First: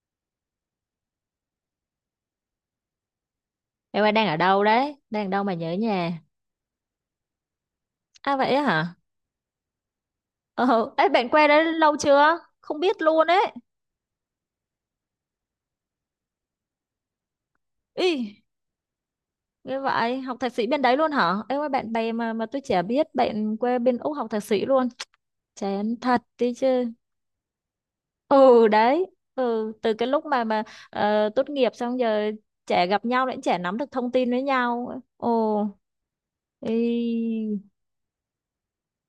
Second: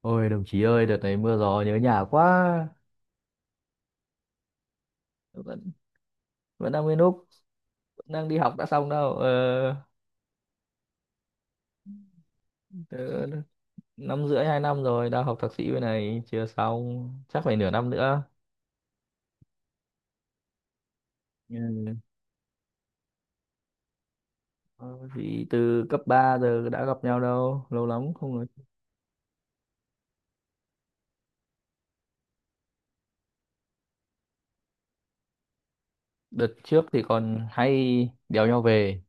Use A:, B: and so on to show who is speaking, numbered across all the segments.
A: Ôi đồng chí ơi, đợt này mưa gió nhớ nhà quá.
B: Em ơi đang ở đâu đấy? Đang ở đâu mà
A: Vẫn
B: nhớ nhà?
A: vẫn đang nguyên lúc, vẫn đang
B: À
A: đi
B: vậy
A: học
B: á
A: đã xong
B: hả?
A: đâu. Ờ,
B: Ờ, ấy bạn qua đấy lâu chưa? Không biết
A: ờ,
B: luôn ấy.
A: năm rưỡi hai năm rồi, đang học thạc sĩ bên này chưa xong, chắc phải nửa năm nữa.
B: Ý, như vậy, học thạc sĩ bên đấy luôn hả? Em ơi bạn
A: Ừ.
B: bè mà tôi chả biết bạn quê bên Úc học thạc sĩ luôn.
A: Ờ, Vì từ
B: Chán
A: cấp
B: thật
A: 3
B: đi
A: giờ đã
B: chứ.
A: gặp nhau đâu, lâu lắm không nói.
B: Ừ đấy. Ừ, từ cái lúc mà tốt nghiệp xong giờ chả gặp nhau nữa, chả nắm được thông tin với nhau. Ồ,
A: Đợt trước thì còn
B: ý.
A: hay đèo nhau về,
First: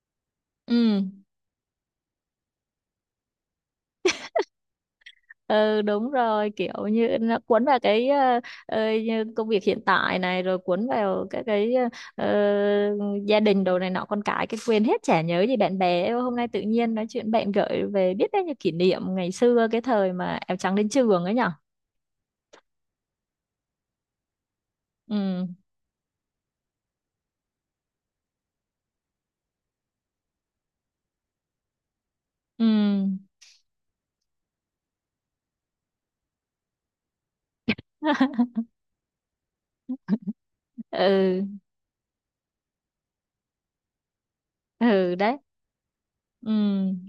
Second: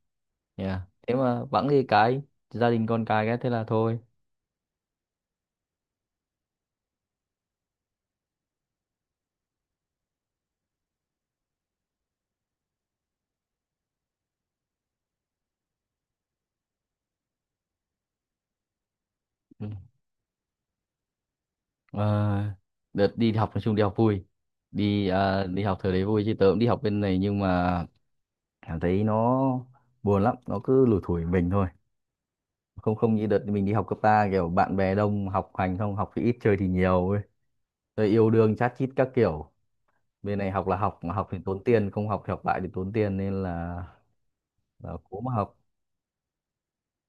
A: yeah.
B: Ừ.
A: Thế mà bẵng đi cái gia đình con cái thế là thôi.
B: Ừ đúng rồi kiểu như nó cuốn vào cái như công việc hiện tại này rồi cuốn vào các cái ờ, gia đình đồ này nọ con cái quên hết chả nhớ gì bạn bè. Ê, hôm nay tự nhiên nói chuyện bạn gợi về biết đấy như kỷ niệm ngày
A: Ừ.
B: xưa cái thời mà áo trắng đến trường ấy nhở.
A: Ờ, Đợt đi học nói chung đi học vui.
B: Ừ
A: Đi học thời đấy vui chứ tớ cũng đi học bên này, nhưng mà em thấy nó buồn lắm, nó cứ lủi thủi mình thôi,
B: ừ
A: không không như đợt mình đi học cấp ba kiểu bạn bè đông, học hành không học thì ít chơi thì nhiều ấy, rồi yêu đương chát chít các kiểu. Bên này học là học, mà học thì
B: ừ
A: tốn tiền, không học thì học lại thì tốn tiền, nên là
B: ừ
A: cố mà
B: đấy.
A: học.
B: Ừ,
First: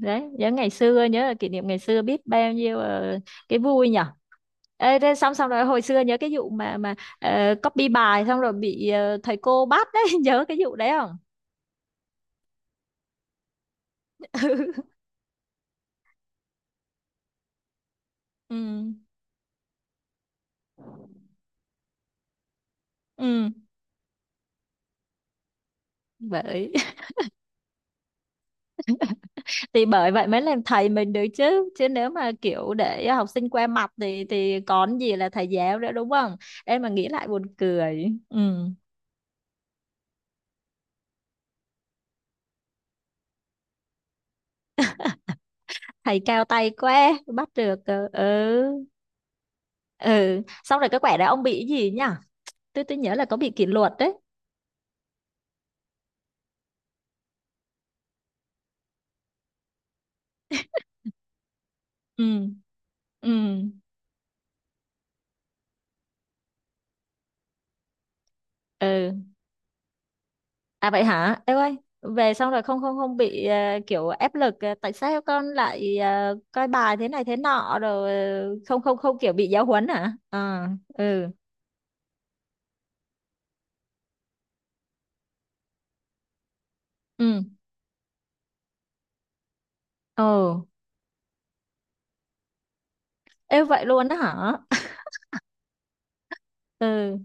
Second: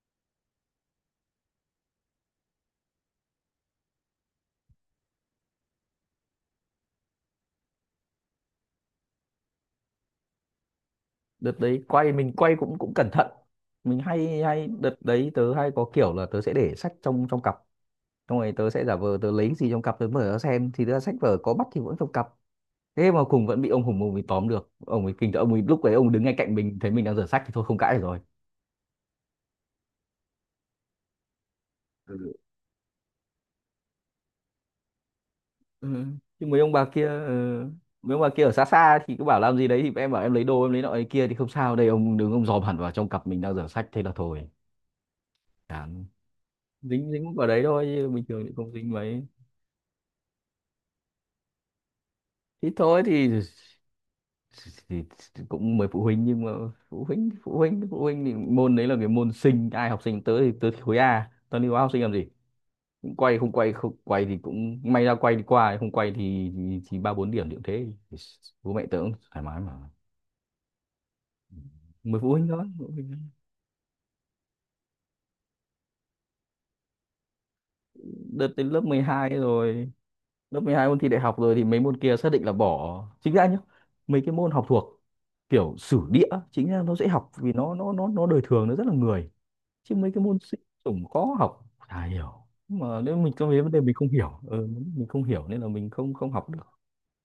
B: đấy, nhớ ngày xưa, nhớ là kỷ niệm ngày xưa biết bao nhiêu cái vui nhở. Ê, thế xong xong rồi hồi xưa nhớ cái vụ mà copy bài xong rồi bị thầy cô bắt đấy, nhớ cái vụ đấy không?
A: Đợt đấy quay mình quay cũng cũng cẩn thận, mình hay hay đợt đấy tớ hay có kiểu là tớ sẽ để sách trong trong cặp, xong rồi
B: Ừ,
A: tớ sẽ giả vờ tớ lấy cái gì trong cặp tớ mở ra xem, thì tớ sách vở có bắt thì vẫn trong cặp. Thế mà
B: ừ,
A: cùng
B: ừ.
A: vẫn bị ông Hùng ông ấy tóm được, ông ấy kinh tởm, ông ấy lúc ấy ông đứng ngay cạnh
B: Bởi
A: mình thấy mình đang rửa sách thì thôi không cãi được rồi.
B: thì bởi vậy mới làm thầy mình được chứ, chứ nếu
A: Ừ.
B: mà kiểu để học sinh qua mặt thì còn gì là thầy giáo nữa
A: Ừ.
B: đúng không?
A: Chứ mấy ông
B: Em
A: bà
B: mà
A: kia
B: nghĩ lại buồn
A: ờ,
B: cười.
A: mấy ông bà
B: Ừ.
A: kia ở xa xa thì cứ bảo làm gì đấy, thì em bảo em lấy đồ, em lấy nọ lấy kia thì không sao. Đây ông đứng ông dòm hẳn vào trong cặp mình đang rửa sách, thế là thôi, chán.
B: Thầy cao tay
A: dính
B: quá,
A: dính vào
B: bắt
A: đấy
B: được.
A: thôi chứ
B: Ờ,
A: bình thường thì
B: Ừ.
A: không dính mấy.
B: Ừ, xong rồi cái quẻ đó ông bị cái gì nhỉ?
A: Thì
B: Tôi
A: thôi
B: nhớ là
A: thì,
B: có bị kỷ luật đấy.
A: thì cũng mời phụ huynh, nhưng mà phụ huynh thì môn đấy là cái môn sinh, ai học sinh tới thì tới, khối A tao đi hóa học sinh làm gì,
B: Ừ ừ
A: quay không quay. Không quay thì cũng may, ra quay đi qua, không quay thì ba bốn điểm điểm thế. Thì bố mẹ tớ cũng
B: ừ,
A: thoải mái mà,
B: à vậy hả em ơi,
A: mười phụ
B: về
A: huynh
B: xong rồi
A: đó,
B: không
A: phụ
B: không
A: huynh đó.
B: không bị kiểu ép lực, tại sao con lại coi bài thế này thế nọ rồi
A: Đợt đến lớp
B: không không không
A: 12
B: kiểu bị giáo huấn
A: rồi,
B: hả
A: lớp
B: à.
A: 12 môn thi đại
B: Ừ
A: học rồi thì mấy môn kia xác định là bỏ chính ra nhá. Mấy cái môn học thuộc kiểu sử địa chính ra nó dễ học,
B: ừ
A: vì nó đời thường, nó rất là người, chứ mấy cái
B: ồ,
A: môn sinh tổng khó học chả hiểu. Nhưng mà nếu mình có mấy
B: ê
A: vấn đề
B: vậy
A: mình
B: luôn
A: không
B: đó
A: hiểu
B: hả.
A: ừ, mình không hiểu nên là mình không không học được.
B: Ừ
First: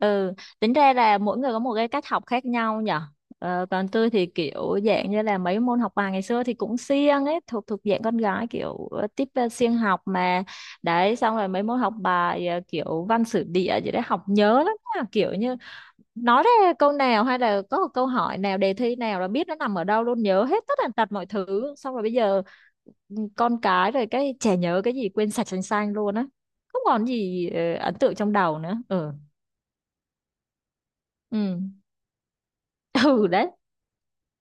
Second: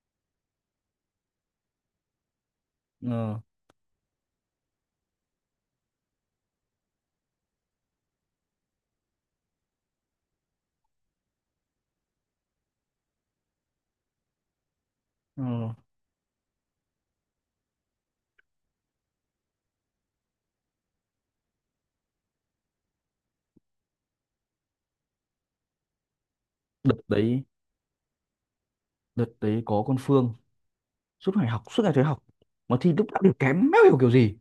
B: ừ, tính ra là mỗi người có một cái cách học khác nhau nhở.
A: Ờ,
B: Còn tôi thì kiểu dạng như là mấy môn học bài ngày xưa thì cũng siêng ấy, thuộc thuộc dạng con gái kiểu tiếp siêng học mà. Đấy xong rồi mấy môn học bài kiểu văn sử địa gì đấy học nhớ lắm nha. Kiểu
A: ờ.
B: như nói ra câu nào hay là có một câu hỏi nào đề thi nào là biết nó nằm ở đâu luôn nhớ hết tất tần tật mọi thứ xong rồi bây giờ con cái rồi cái trẻ nhớ cái gì quên sạch sành sanh luôn á. Không
A: đợt
B: còn
A: đấy
B: gì ấn tượng trong đầu nữa. Ừ
A: đợt đấy có con Phương suốt ngày
B: ừ
A: học, suốt ngày thấy học mà thi lúc nào
B: ừ
A: đều
B: đấy.
A: kém, méo hiểu kiểu gì.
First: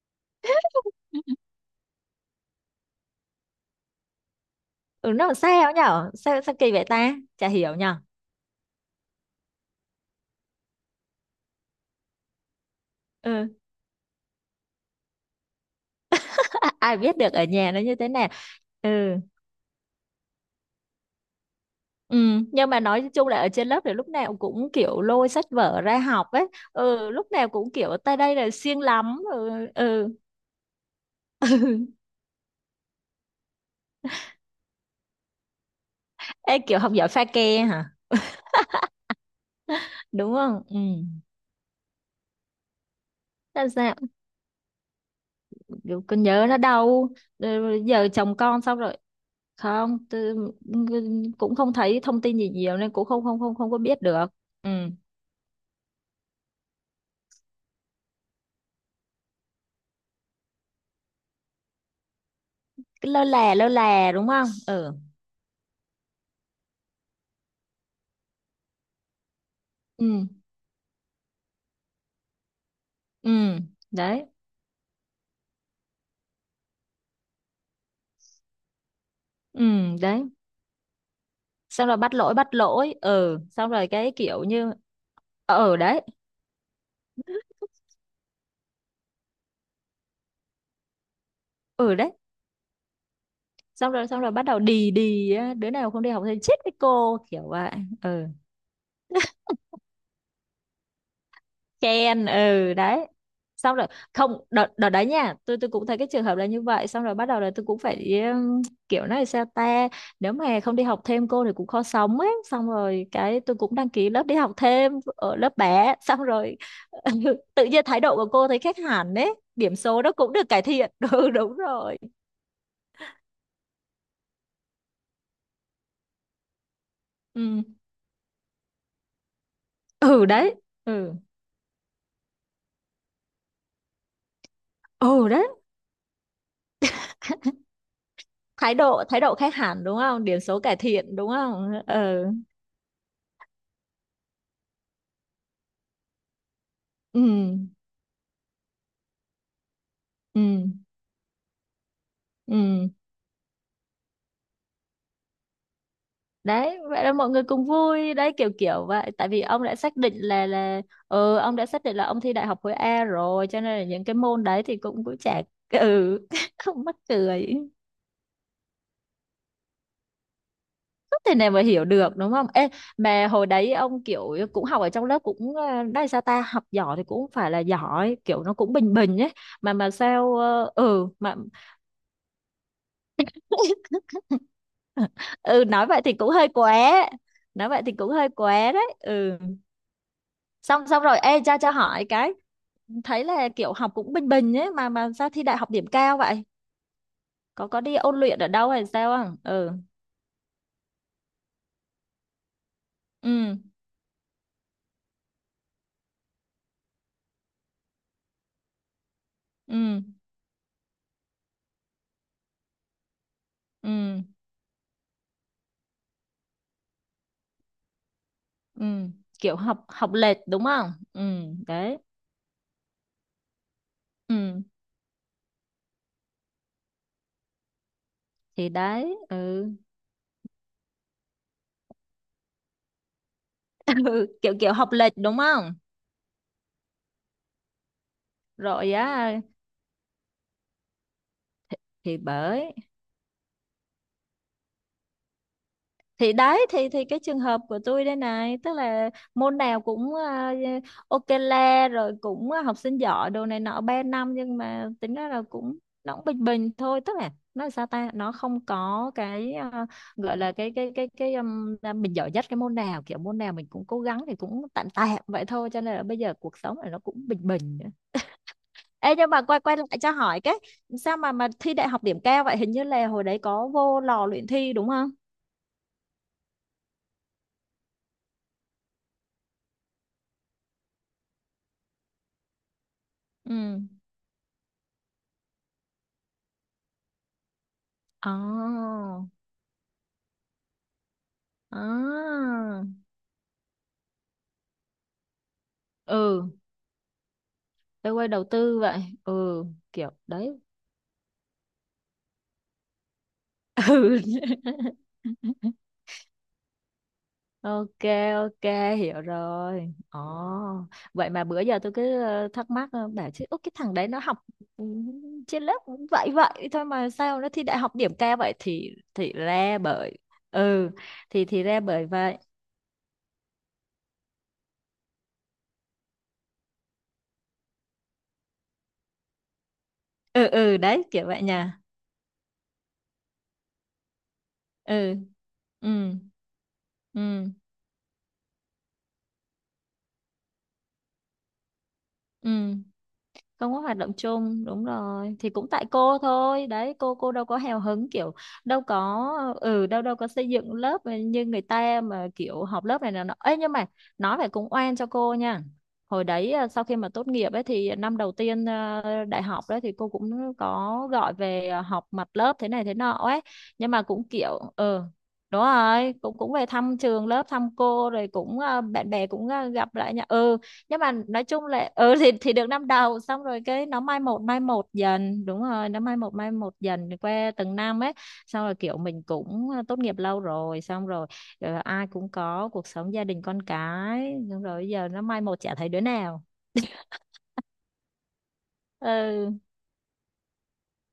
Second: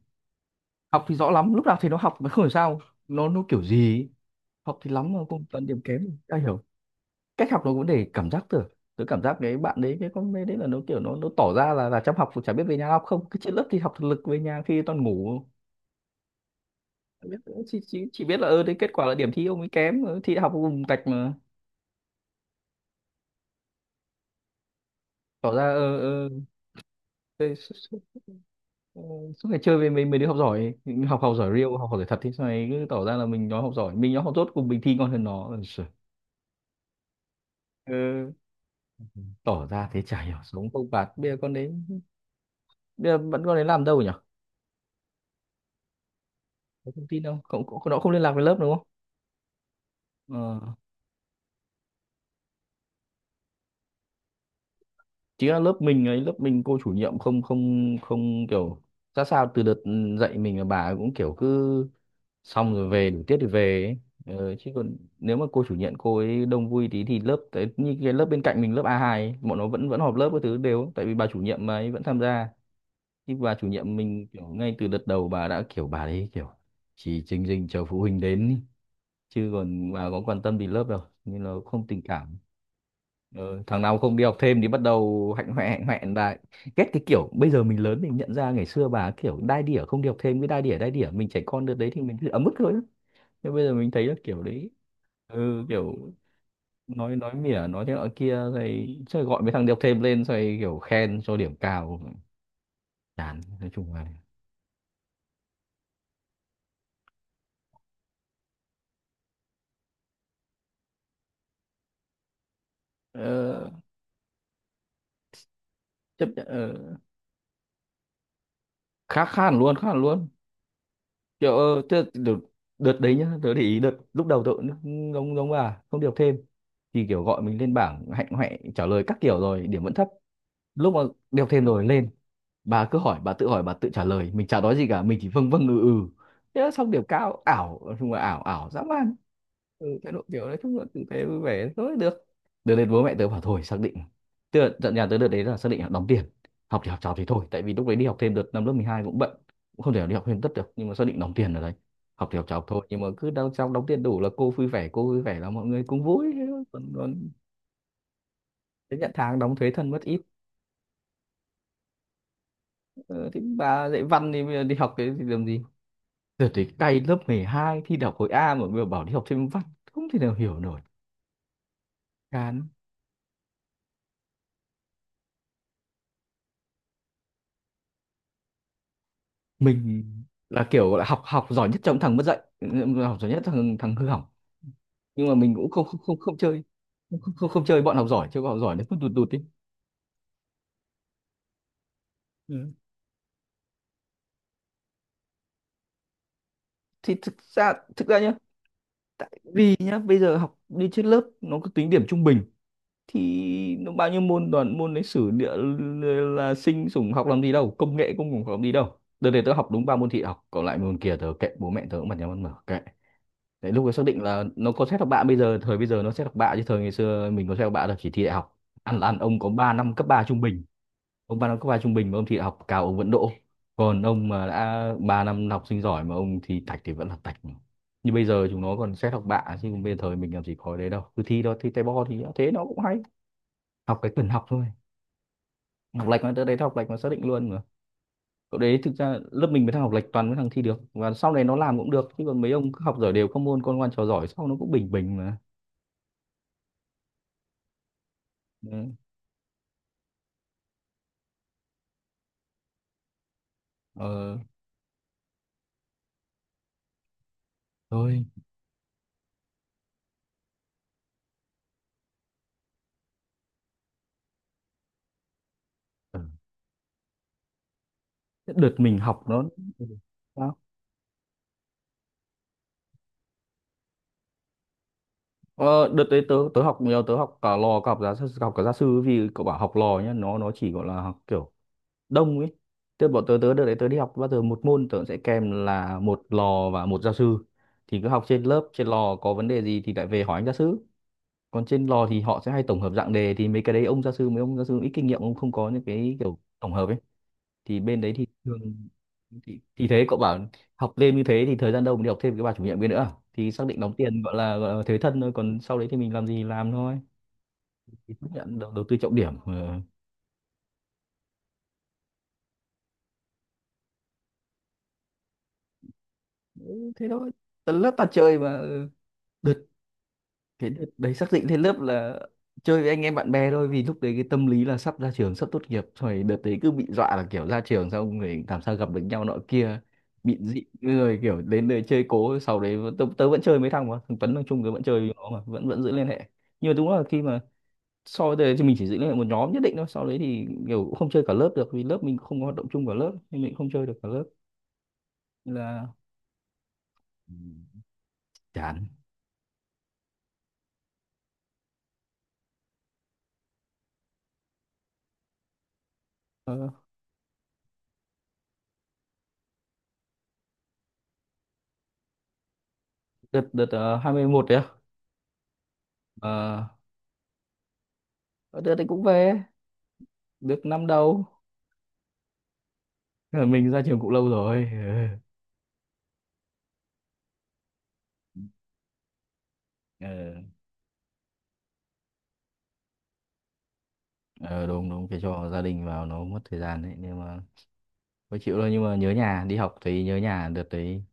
A: Học thì rõ lắm lúc nào, thì nó học mà không hiểu sao nó kiểu gì ấy. Học thì
B: Ừ
A: lắm mà
B: nó làm
A: cũng toàn
B: sao
A: điểm
B: nhở
A: kém, ai
B: sao sao
A: hiểu.
B: kỳ vậy ta chả
A: Cách học nó
B: hiểu
A: cũng
B: nhở.
A: để cảm giác tưởng, tớ cảm giác cái bạn đấy cái con bé đấy là nó kiểu nó tỏ ra là chăm học, chả biết về nhà học không, cứ
B: Ừ
A: trên lớp thì học thực lực, về nhà khi toàn ngủ.
B: ai biết
A: Chả
B: được
A: biết,
B: ở nhà
A: chỉ,
B: nó như
A: chỉ,
B: thế
A: chỉ
B: nào.
A: biết là ơ đấy kết quả là
B: Ừ
A: điểm thi ông ấy kém, thi đại học cũng vùng tạch mà.
B: ừ nhưng mà nói chung là ở trên lớp thì lúc nào cũng kiểu lôi sách
A: Tỏ ra
B: vở ra học ấy. Ừ lúc nào
A: thế.
B: cũng kiểu ta đây là siêng
A: Ừ,
B: lắm.
A: suốt ngày
B: Ừ
A: chơi với mấy
B: ừ.
A: mấy đứa học giỏi, học học giỏi real, học học giỏi thật, thì sau này cứ tỏ ra là mình nói học giỏi, mình nói học dốt cùng mình thi ngon hơn nó. Ôi giời,
B: Ê, kiểu học giỏi pha ke hả,
A: ừ. Tỏ ra thế chả
B: đúng
A: hiểu
B: không.
A: sống
B: Ừ,
A: không bạt bây giờ con đấy, bây giờ vẫn con đấy
B: làm
A: làm
B: sao,
A: đâu nhỉ,
B: kiểu con nhớ nó
A: có thông
B: đau.
A: tin đâu, cậu
B: Ừ,
A: cậu- nó
B: giờ
A: không liên lạc
B: chồng
A: với lớp
B: con
A: đúng
B: xong
A: không.
B: rồi. Không tôi
A: Ờ.
B: cũng không thấy thông tin gì nhiều nên cũng không không không không có biết được. Ừ
A: Chính là lớp mình ấy, lớp mình cô chủ nhiệm không không không kiểu ra sao. Từ đợt dạy mình là bà ấy cũng kiểu cứ xong rồi về,
B: cứ
A: đủ tiết thì
B: lơ
A: về ấy.
B: là đúng không.
A: Ờ, chứ
B: Ừ
A: còn nếu mà cô chủ nhiệm cô ấy đông vui tí thì lớp đấy như cái lớp bên cạnh mình lớp A2 ấy, bọn nó vẫn vẫn họp
B: ừ
A: lớp các thứ đều, tại vì bà chủ nhiệm mà ấy vẫn tham gia.
B: ừ
A: Thì bà chủ nhiệm
B: đấy.
A: mình kiểu ngay từ đợt đầu bà đã kiểu bà đấy kiểu chỉ chừng chừng chờ phụ huynh đến ý, chứ
B: Ừ
A: còn bà có
B: đấy
A: quan tâm gì lớp đâu nên nó không
B: xong rồi
A: tình
B: bắt lỗi
A: cảm.
B: bắt lỗi. Ừ
A: Ờ,
B: xong
A: thằng
B: rồi
A: nào
B: cái
A: không đi học
B: kiểu
A: thêm thì
B: như
A: bắt đầu hạnh hoẹ
B: ừ
A: hạnh
B: đấy.
A: hoẹn lại. Ghét cái kiểu bây giờ mình lớn mình nhận ra, ngày xưa bà kiểu đai đỉa không đi học thêm, cái đai đỉa mình, trẻ con được đấy
B: Ừ
A: thì
B: đấy
A: mình cứ ấm ức thôi, nhưng bây giờ mình
B: xong
A: thấy
B: rồi
A: là
B: xong rồi
A: kiểu
B: bắt đầu
A: đấy.
B: đì đì á,
A: Ừ,
B: đứa nào
A: kiểu
B: không đi học thì chết với
A: nói
B: cô
A: nói
B: kiểu
A: mỉa,
B: vậy.
A: nói thế nọ
B: Ừ
A: kia, rồi rồi gọi mấy thằng đi học thêm lên rồi kiểu khen cho điểm cao.
B: ken ừ đấy.
A: Chán, nói
B: Xong rồi
A: chung là
B: không đợt đợt đấy nha, tôi cũng thấy cái trường hợp là như vậy xong rồi bắt đầu là tôi cũng phải kiểu nói sao ta, nếu mà không đi học thêm cô thì cũng khó sống ấy xong rồi cái tôi
A: ờ,
B: cũng đăng ký lớp đi học thêm ở lớp bé xong
A: chấp nhận.
B: rồi
A: Ờ,
B: tự nhiên thái độ của cô thấy khác hẳn
A: khá
B: ấy,
A: khá hẳn luôn,
B: điểm
A: khá hẳn
B: số nó
A: luôn,
B: cũng được cải thiện. Ừ đúng
A: kiểu thế
B: rồi.
A: là đợt đấy nhá, tớ để ý đợt lúc đầu tớ cũng giống giống bà không được thêm thì kiểu gọi mình
B: Ừ
A: lên bảng hạnh hoẹ trả lời các kiểu rồi điểm vẫn thấp.
B: ừ đấy
A: Lúc mà
B: ừ
A: đi thêm rồi lên, bà cứ hỏi bà tự trả lời, mình chả nói gì cả, mình
B: ừ
A: chỉ
B: đấy.
A: vâng vâng ừ ừ, thế là xong, điểm cao ảo nói chung là ảo, ảo
B: thái
A: dã
B: độ
A: man.
B: thái độ khác hẳn đúng
A: Ừ, thái độ
B: không, điểm
A: kiểu nói
B: số cải
A: chung là tử
B: thiện
A: tế
B: đúng
A: vui vẻ
B: không.
A: thôi, được,
B: Ừ
A: được đến bố mẹ tớ bảo thôi xác định, tức là dặn nhà tớ đợt đấy là xác định là đóng tiền, học thì học trò
B: ừ
A: thì thôi, tại vì lúc đấy đi học thêm đợt năm lớp 12 cũng bận, cũng không thể nào đi học thêm
B: ừ
A: tất được nhưng mà xác định đóng tiền ở đấy. Học thì học trò học thôi,
B: ừ
A: nhưng mà cứ đau xong đóng tiền đủ là cô vui vẻ, cô vui vẻ là mọi người cũng vui, thế thôi.
B: đấy,
A: Còn
B: vậy là
A: còn
B: mọi người cùng vui đấy kiểu kiểu
A: đến nhận
B: vậy tại
A: tháng
B: vì
A: đóng
B: ông
A: thuế
B: đã
A: thân
B: xác
A: mất
B: định
A: ít.
B: là, ừ ông đã xác định là ông thi đại học khối A
A: Ờ, thì
B: rồi cho nên là
A: bà dạy
B: những cái
A: văn thì
B: môn
A: bây giờ
B: đấy
A: đi
B: thì
A: học
B: cũng
A: cái
B: cũng
A: thì
B: chả.
A: làm gì,
B: Ừ
A: đợt đấy
B: không mắc
A: cay, lớp mười
B: cười.
A: hai thi đại học khối A mà bây giờ bảo đi học thêm văn, không thể nào hiểu nổi.
B: Không thể nào mà hiểu được đúng không
A: Chán.
B: ê. Mà hồi đấy ông kiểu cũng học ở trong lớp cũng đây sao ta học giỏi thì cũng phải là giỏi kiểu nó cũng bình bình ấy, mà
A: Mình
B: sao
A: là kiểu gọi là
B: ừ
A: học
B: mà.
A: học giỏi nhất trong thằng mất dạy, ừ, học giỏi nhất thằng thằng hư hỏng, nhưng mà mình
B: Ừ
A: cũng không
B: nói
A: không
B: vậy thì
A: không,
B: cũng
A: không
B: hơi
A: chơi,
B: quá.
A: không, không không
B: Nói
A: chơi
B: vậy thì
A: bọn học
B: cũng
A: giỏi,
B: hơi
A: chơi bọn học
B: quá
A: giỏi nó cứ
B: đấy.
A: tụt tụt
B: Ừ
A: đi.
B: xong xong rồi ê cho hỏi cái,
A: Ừ.
B: thấy là kiểu học cũng bình bình ấy mà sao thi đại học điểm cao vậy,
A: Thì thực
B: có
A: ra
B: có đi
A: thực ra
B: ôn
A: nhá,
B: luyện ở đâu hay sao
A: tại
B: không. Ừ
A: vì nhá bây giờ học đi trên lớp nó cứ tính điểm trung bình,
B: ừ
A: thì nó bao nhiêu môn toàn môn lịch sử địa l- là sinh sủng học làm gì đâu, công nghệ cũng không học làm gì đâu, đợt này tớ học đúng ba
B: ừ
A: môn thị học, còn lại môn kia tớ kệ, bố mẹ tớ cũng bật nhau ăn mở kệ. Đấy, lúc ấy xác định
B: ừ
A: là nó có xét học bạ, bây giờ thời bây giờ nó xét học bạ, chứ thời ngày xưa mình có xét học bạ là chỉ thi đại học,
B: ừ,
A: ăn là ăn. Ông có
B: kiểu
A: 3
B: học
A: năm cấp
B: học
A: 3
B: lệch
A: trung bình,
B: đúng không. Ừ
A: ông 3 năm cấp 3 trung
B: đấy
A: bình mà ông thi đại học cao ông vẫn đỗ, còn ông mà
B: ừ
A: đã 3 năm học sinh giỏi mà ông thi tạch thì vẫn là tạch. Như bây giờ chúng
B: thì
A: nó còn xét
B: đấy
A: học bạ chứ
B: ừ,
A: còn bây giờ thời mình làm gì có đấy đâu, cứ thi đó thi tay bo thì thế nó cũng hay. Học cái cần
B: ừ.
A: học
B: kiểu
A: thôi,
B: kiểu học lệch đúng không.
A: học lệch nó tới đấy, học lệch nó xác định luôn mà. Cậu đấy
B: Rồi
A: thực ra
B: á
A: lớp mình với thằng học lệch toàn mấy thằng thi được và sau này nó làm cũng được,
B: thì
A: chứ còn mấy ông
B: bởi
A: cứ học giỏi đều các môn, con ngoan trò giỏi, sau nó cũng bình bình mà.
B: thì đấy thì cái trường hợp của tôi đây này tức
A: Đấy.
B: là môn nào cũng ok le rồi cũng học sinh giỏi đồ này nọ 3 năm
A: Ờ
B: nhưng mà tính ra là cũng nó cũng bình bình thôi tức là nó là sao ta
A: thôi.
B: nó không có cái gọi là cái là mình giỏi nhất cái môn nào kiểu môn nào mình cũng cố gắng thì cũng tạm tạm vậy thôi cho nên là bây
A: Ừ.
B: giờ cuộc sống này nó cũng bình bình nữa.
A: Cái đợt mình
B: Ê
A: học
B: nhưng mà
A: nó.
B: quay quay
A: Ừ.
B: lại cho hỏi cái,
A: Sao?
B: sao mà thi đại học điểm cao vậy, hình như là hồi đấy có vô lò luyện thi đúng không?
A: Ờ, Đợt đấy tớ tớ học nhiều, tớ học cả lò, cả học giáo sư, học cả gia sư. Vì cậu bảo học lò nhá, nó chỉ gọi là học kiểu đông ấy. Tớ bọn tớ tớ đợt đấy
B: Ừ.
A: tớ đi học, bao giờ một môn tớ sẽ kèm là một lò và một gia sư, thì cứ học
B: Ồ,
A: trên lớp, trên lò có vấn đề gì thì lại về hỏi anh gia sư. Còn trên lò thì họ
B: à,
A: sẽ hay tổng hợp dạng đề, thì mấy cái đấy ông gia sư, mấy ông gia sư ít kinh nghiệm ông không có những cái kiểu
B: ừ,
A: tổng hợp ấy, thì bên đấy
B: tôi
A: thì
B: quay đầu
A: thường.
B: tư vậy,
A: thì,
B: ừ,
A: thì thế
B: kiểu
A: cậu bảo
B: đấy,
A: học thêm như thế thì thời gian đâu mà đi học thêm cái bà chủ nhiệm kia nữa, thì xác định đóng
B: ừ,
A: tiền gọi là thế thân thôi, còn sau đấy thì mình làm gì thì làm thôi.
B: ok,
A: Thì chấp nhận
B: ok,
A: đầu tư trọng
B: hiểu
A: điểm. Ờ,
B: rồi, ồ, vậy mà bữa giờ tôi cứ thắc mắc, bảo chứ: "Ủa, cái thằng đấy nó học, ừ, trên lớp cũng vậy vậy thôi
A: thế
B: mà
A: thôi.
B: sao nó thi đại
A: Tần lớp
B: học
A: tạt
B: điểm
A: trời
B: cao vậy,
A: mà.
B: thì,
A: Ừ.
B: ra bởi,
A: Cái đợt
B: ừ,
A: đấy xác định
B: thì,
A: thế, lớp
B: ra bởi
A: là
B: vậy,
A: chơi với anh em bạn bè thôi, vì lúc đấy cái tâm lý là sắp ra trường, sắp tốt nghiệp rồi, đợt đấy cứ bị dọa là kiểu ra trường xong rồi làm sao gặp được nhau nọ kia, bị
B: ừ,
A: dị
B: ừ, đấy,
A: người
B: kiểu
A: kiểu
B: vậy
A: đến
B: nha,
A: đây chơi cố. Sau đấy tớ vẫn chơi mấy thằng, mà thằng Tuấn, thằng Trung tớ vẫn chơi với
B: ừ,
A: nó, mà vẫn vẫn giữ liên
B: ừ,
A: hệ. Nhưng mà đúng là khi mà
B: ừ,
A: so với đây thì mình chỉ giữ liên hệ một nhóm nhất định thôi, sau đấy thì kiểu cũng không chơi cả lớp được, vì lớp mình không có
B: ừ."
A: hoạt động chung cả lớp nên mình không
B: Không có
A: chơi
B: hoạt
A: được cả
B: động
A: lớp.
B: chung đúng rồi thì
A: Nên
B: cũng tại
A: là.
B: cô thôi đấy cô
A: Ừ,
B: đâu có hào hứng kiểu đâu
A: chán.
B: có. Ừ đâu đâu có xây dựng lớp như người ta mà kiểu họp lớp này là nó ấy nhưng mà nói phải cũng oan cho cô nha. Hồi đấy
A: ờ,
B: sau khi mà tốt nghiệp ấy thì năm đầu tiên đại học đấy thì cô cũng có gọi về họp mặt lớp thế này thế nọ ấy,
A: đợt
B: nhưng
A: đợt uh,
B: mà cũng
A: 21 đấy
B: kiểu
A: à?
B: ừ đúng rồi cũng cũng về thăm trường lớp thăm cô rồi cũng
A: Ờ, đợt đấy cũng
B: bạn bè
A: về
B: cũng gặp lại nha. Ừ
A: được năm
B: nhưng mà
A: đâu.
B: nói chung là ừ thì được năm đầu xong
A: Ờ,
B: rồi
A: mình ra
B: cái
A: trường
B: nó
A: cũng lâu
B: mai
A: rồi.
B: một dần đúng rồi nó mai một dần qua từng năm ấy. Xong rồi kiểu mình cũng tốt
A: Ờ.
B: nghiệp lâu rồi xong rồi ai cũng có cuộc sống gia đình con cái xong
A: Ờ,
B: rồi
A: đúng đúng
B: giờ
A: cái
B: nó mai
A: cho
B: một
A: gia
B: chả
A: đình
B: thấy đứa
A: vào nó mất
B: nào.
A: thời gian đấy, nhưng mà phải chịu thôi. Nhưng mà nhớ nhà,
B: Ừ
A: đi học thì nhớ nhà. Đợt đấy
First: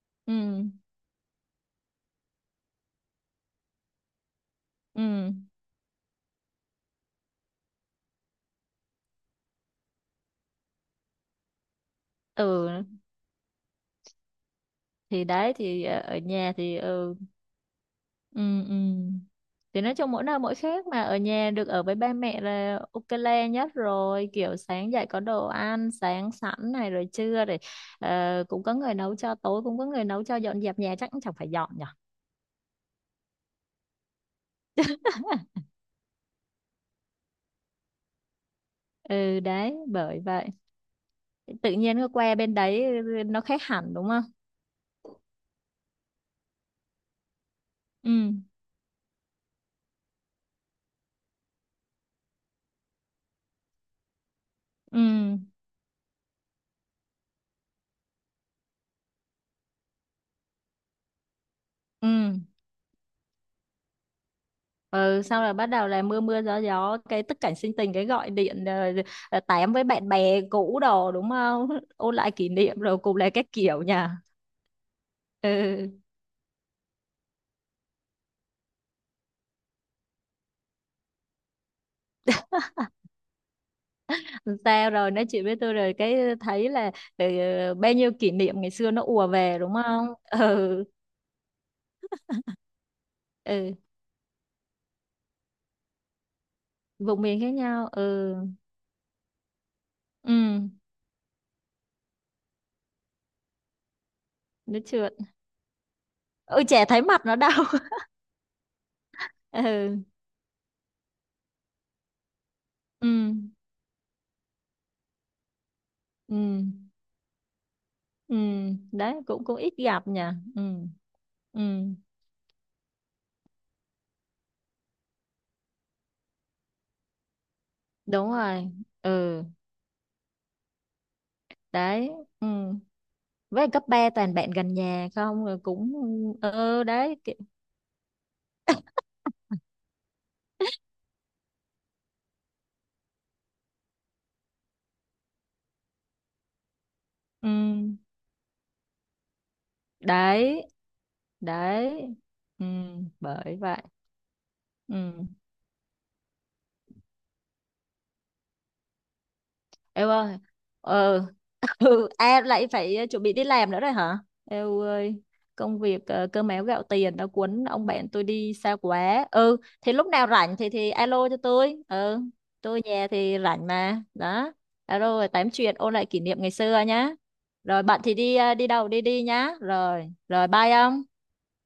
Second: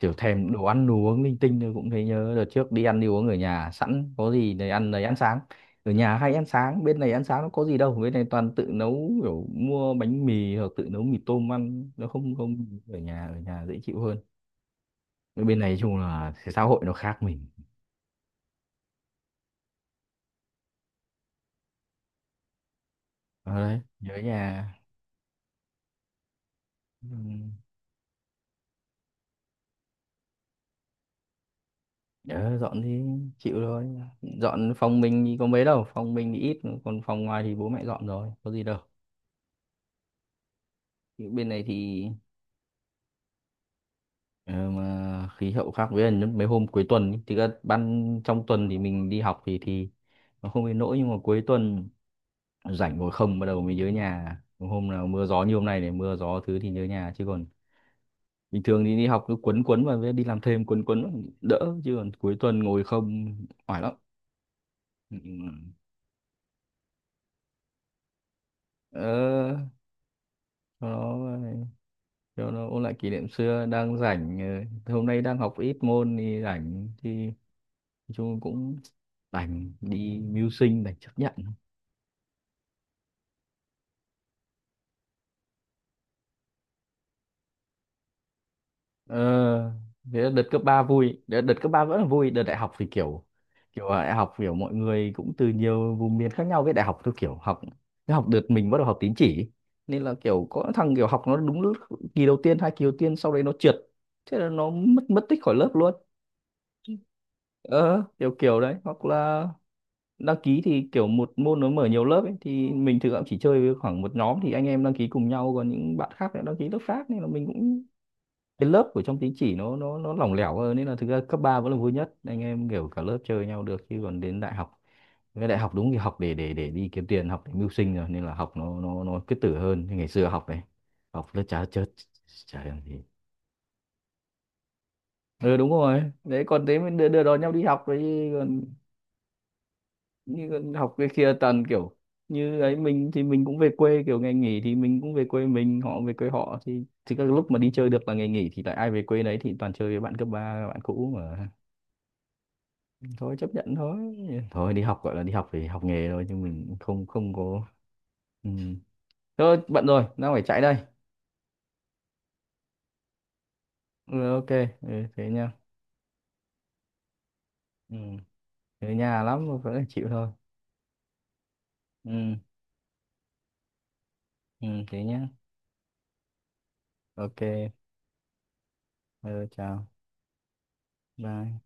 A: kiểu
B: ừ
A: thèm đồ ăn đồ uống linh tinh thôi cũng thấy nhớ. Đợt trước đi ăn đi uống ở nhà sẵn có gì để ăn đấy, ăn
B: ừ
A: sáng ở nhà hay ăn sáng, bên này ăn sáng nó có gì đâu, bên này toàn tự nấu kiểu mua bánh mì hoặc tự nấu mì tôm ăn, nó không.
B: ừ,
A: Ở nhà, ở nhà dễ chịu hơn.
B: thì đấy
A: Bên này
B: thì
A: chung
B: ở
A: là
B: nhà
A: xã
B: thì
A: hội nó
B: ừ
A: khác mình.
B: ừ ừ, thì nói chung mỗi nơi mỗi khác mà ở nhà được ở với ba mẹ là ok le
A: Ở
B: nhất
A: đấy nhớ
B: rồi kiểu
A: nhà.
B: sáng dậy có đồ ăn sáng sẵn này rồi
A: Ừ.
B: trưa rồi cũng có người nấu cho tối cũng có người nấu cho dọn dẹp nhà chắc cũng chẳng phải dọn nhở.
A: Đó, dọn thì chịu rồi. Dọn phòng mình thì có mấy đâu, phòng mình thì ít, còn phòng ngoài thì bố mẹ dọn rồi, có gì đâu.
B: Ừ đấy bởi vậy
A: Nhưng bên này
B: tự nhiên
A: thì
B: nó qua bên đấy nó khác hẳn đúng không.
A: ờ, mà khí hậu khác, với là mấy hôm cuối tuần ý, thì ra
B: Ừ
A: ban trong tuần thì mình đi học thì nó không đến nỗi, nhưng mà cuối tuần rảnh ngồi không bắt đầu mới nhớ nhà. Hôm nào mưa
B: ừ
A: gió như hôm nay này, mưa gió thứ thì nhớ nhà, chứ còn bình thường thì đi học cứ quấn quấn và với đi làm thêm quấn quấn vào đỡ, chứ
B: ừ.
A: còn cuối tuần ngồi không oải lắm. Ừ.
B: Ừ, sau là bắt đầu là mưa mưa gió gió cái tức cảnh sinh tình cái gọi điện
A: Ừ.
B: tám với bạn bè cũ
A: ờ
B: đồ đúng
A: cho nó
B: không ôn lại kỷ
A: cho nó
B: niệm
A: ôn lại
B: rồi
A: kỷ
B: cùng
A: niệm
B: là các
A: xưa,
B: kiểu
A: đang
B: nha.
A: rảnh. Ờ, hôm nay đang học ít
B: Ừ.
A: môn thì rảnh thì nói chung cũng đành đi mưu sinh, đành chấp nhận.
B: Sao rồi nói chuyện với tôi rồi cái thấy là ừ, bao nhiêu kỷ niệm ngày xưa nó ùa về
A: Ờ,
B: đúng không.
A: thế là đợt cấp 3
B: Ừ
A: vui, đợt cấp ba vẫn là vui, đợt đại học thì kiểu,
B: ừ
A: kiểu là đại học kiểu mọi người cũng từ nhiều vùng miền khác nhau. Với đại học tôi
B: vùng
A: kiểu
B: miền khác
A: học,
B: nhau.
A: cái học
B: Ừ
A: đợt mình bắt đầu học tín chỉ, nên là
B: ừ
A: kiểu có thằng kiểu học nó đúng lúc kỳ đầu tiên, hai kỳ đầu tiên, sau đấy nó trượt, thế là nó
B: nó
A: mất
B: trượt.
A: mất tích khỏi lớp luôn.
B: Ừ trẻ thấy mặt nó đau.
A: Ờ, kiểu kiểu đấy. Hoặc là
B: Ừ
A: đăng ký thì kiểu một môn nó mở nhiều lớp ấy, thì mình
B: ừ
A: thực ra cũng chỉ chơi với khoảng một nhóm thì anh em đăng ký cùng nhau, còn những bạn khác lại đăng
B: ừ
A: ký lớp khác, nên là mình cũng,
B: ừ
A: cái lớp của
B: đấy
A: trong tín
B: cũng
A: chỉ
B: cũng ít
A: nó nó
B: gặp
A: nó
B: nhỉ.
A: lỏng lẻo
B: Ừ
A: hơn. Nên là thực ra cấp ba
B: ừ
A: vẫn là vui nhất, anh em kiểu cả lớp chơi nhau được, chứ còn đến đại học, cái đại học đúng thì học để để đi kiếm tiền, học để mưu sinh rồi, nên
B: đúng
A: là học
B: rồi
A: nó cứ
B: ừ
A: tử hơn. Như ngày xưa học này, học lớp chả chớ,
B: đấy ừ.
A: chả làm gì.
B: Với cấp 3 toàn bạn gần nhà không
A: Ừ,
B: rồi
A: đúng
B: cũng
A: rồi đấy, còn thế
B: ừ
A: mới đưa,
B: đấy
A: đưa đón nhau đi học đấy. Còn như con học cái kia tần kiểu như ấy, mình thì mình cũng về quê kiểu ngày nghỉ thì mình cũng về quê mình, họ về quê họ, thì các
B: ừ.
A: lúc mà đi chơi được là ngày nghỉ thì lại ai về quê đấy, thì toàn chơi với bạn cấp
B: Đấy
A: ba, bạn cũ mà.
B: đấy ừ.
A: Thôi chấp
B: Bởi
A: nhận
B: vậy.
A: thôi. Thôi đi học gọi là
B: Ừ.
A: đi học thì học nghề thôi, chứ mình cũng không không có. Ừ. Thôi bận rồi,
B: Em
A: đang
B: ơi,
A: phải chạy đây.
B: ừ ừ em lại phải chuẩn bị đi làm nữa rồi hả.
A: Ừ, ok.
B: Eo
A: Ừ,
B: ơi,
A: thế nha.
B: công việc cơm áo gạo tiền đã cuốn ông
A: Ừ.
B: bạn tôi đi xa
A: Ở nhà
B: quá.
A: lắm mà
B: Ừ
A: vẫn phải
B: thì
A: chịu
B: lúc nào
A: thôi.
B: rảnh thì alo cho tôi,
A: Ừ.
B: ừ tôi nhà thì rảnh mà đó,
A: Ừ, thế
B: alo
A: nhá.
B: rồi tám chuyện ôn lại kỷ niệm ngày xưa nhá.
A: Ok.
B: Rồi bạn thì đi đi đâu đi đi
A: Ừ,
B: nhá
A: chào.
B: rồi rồi bye ông.
A: Bye.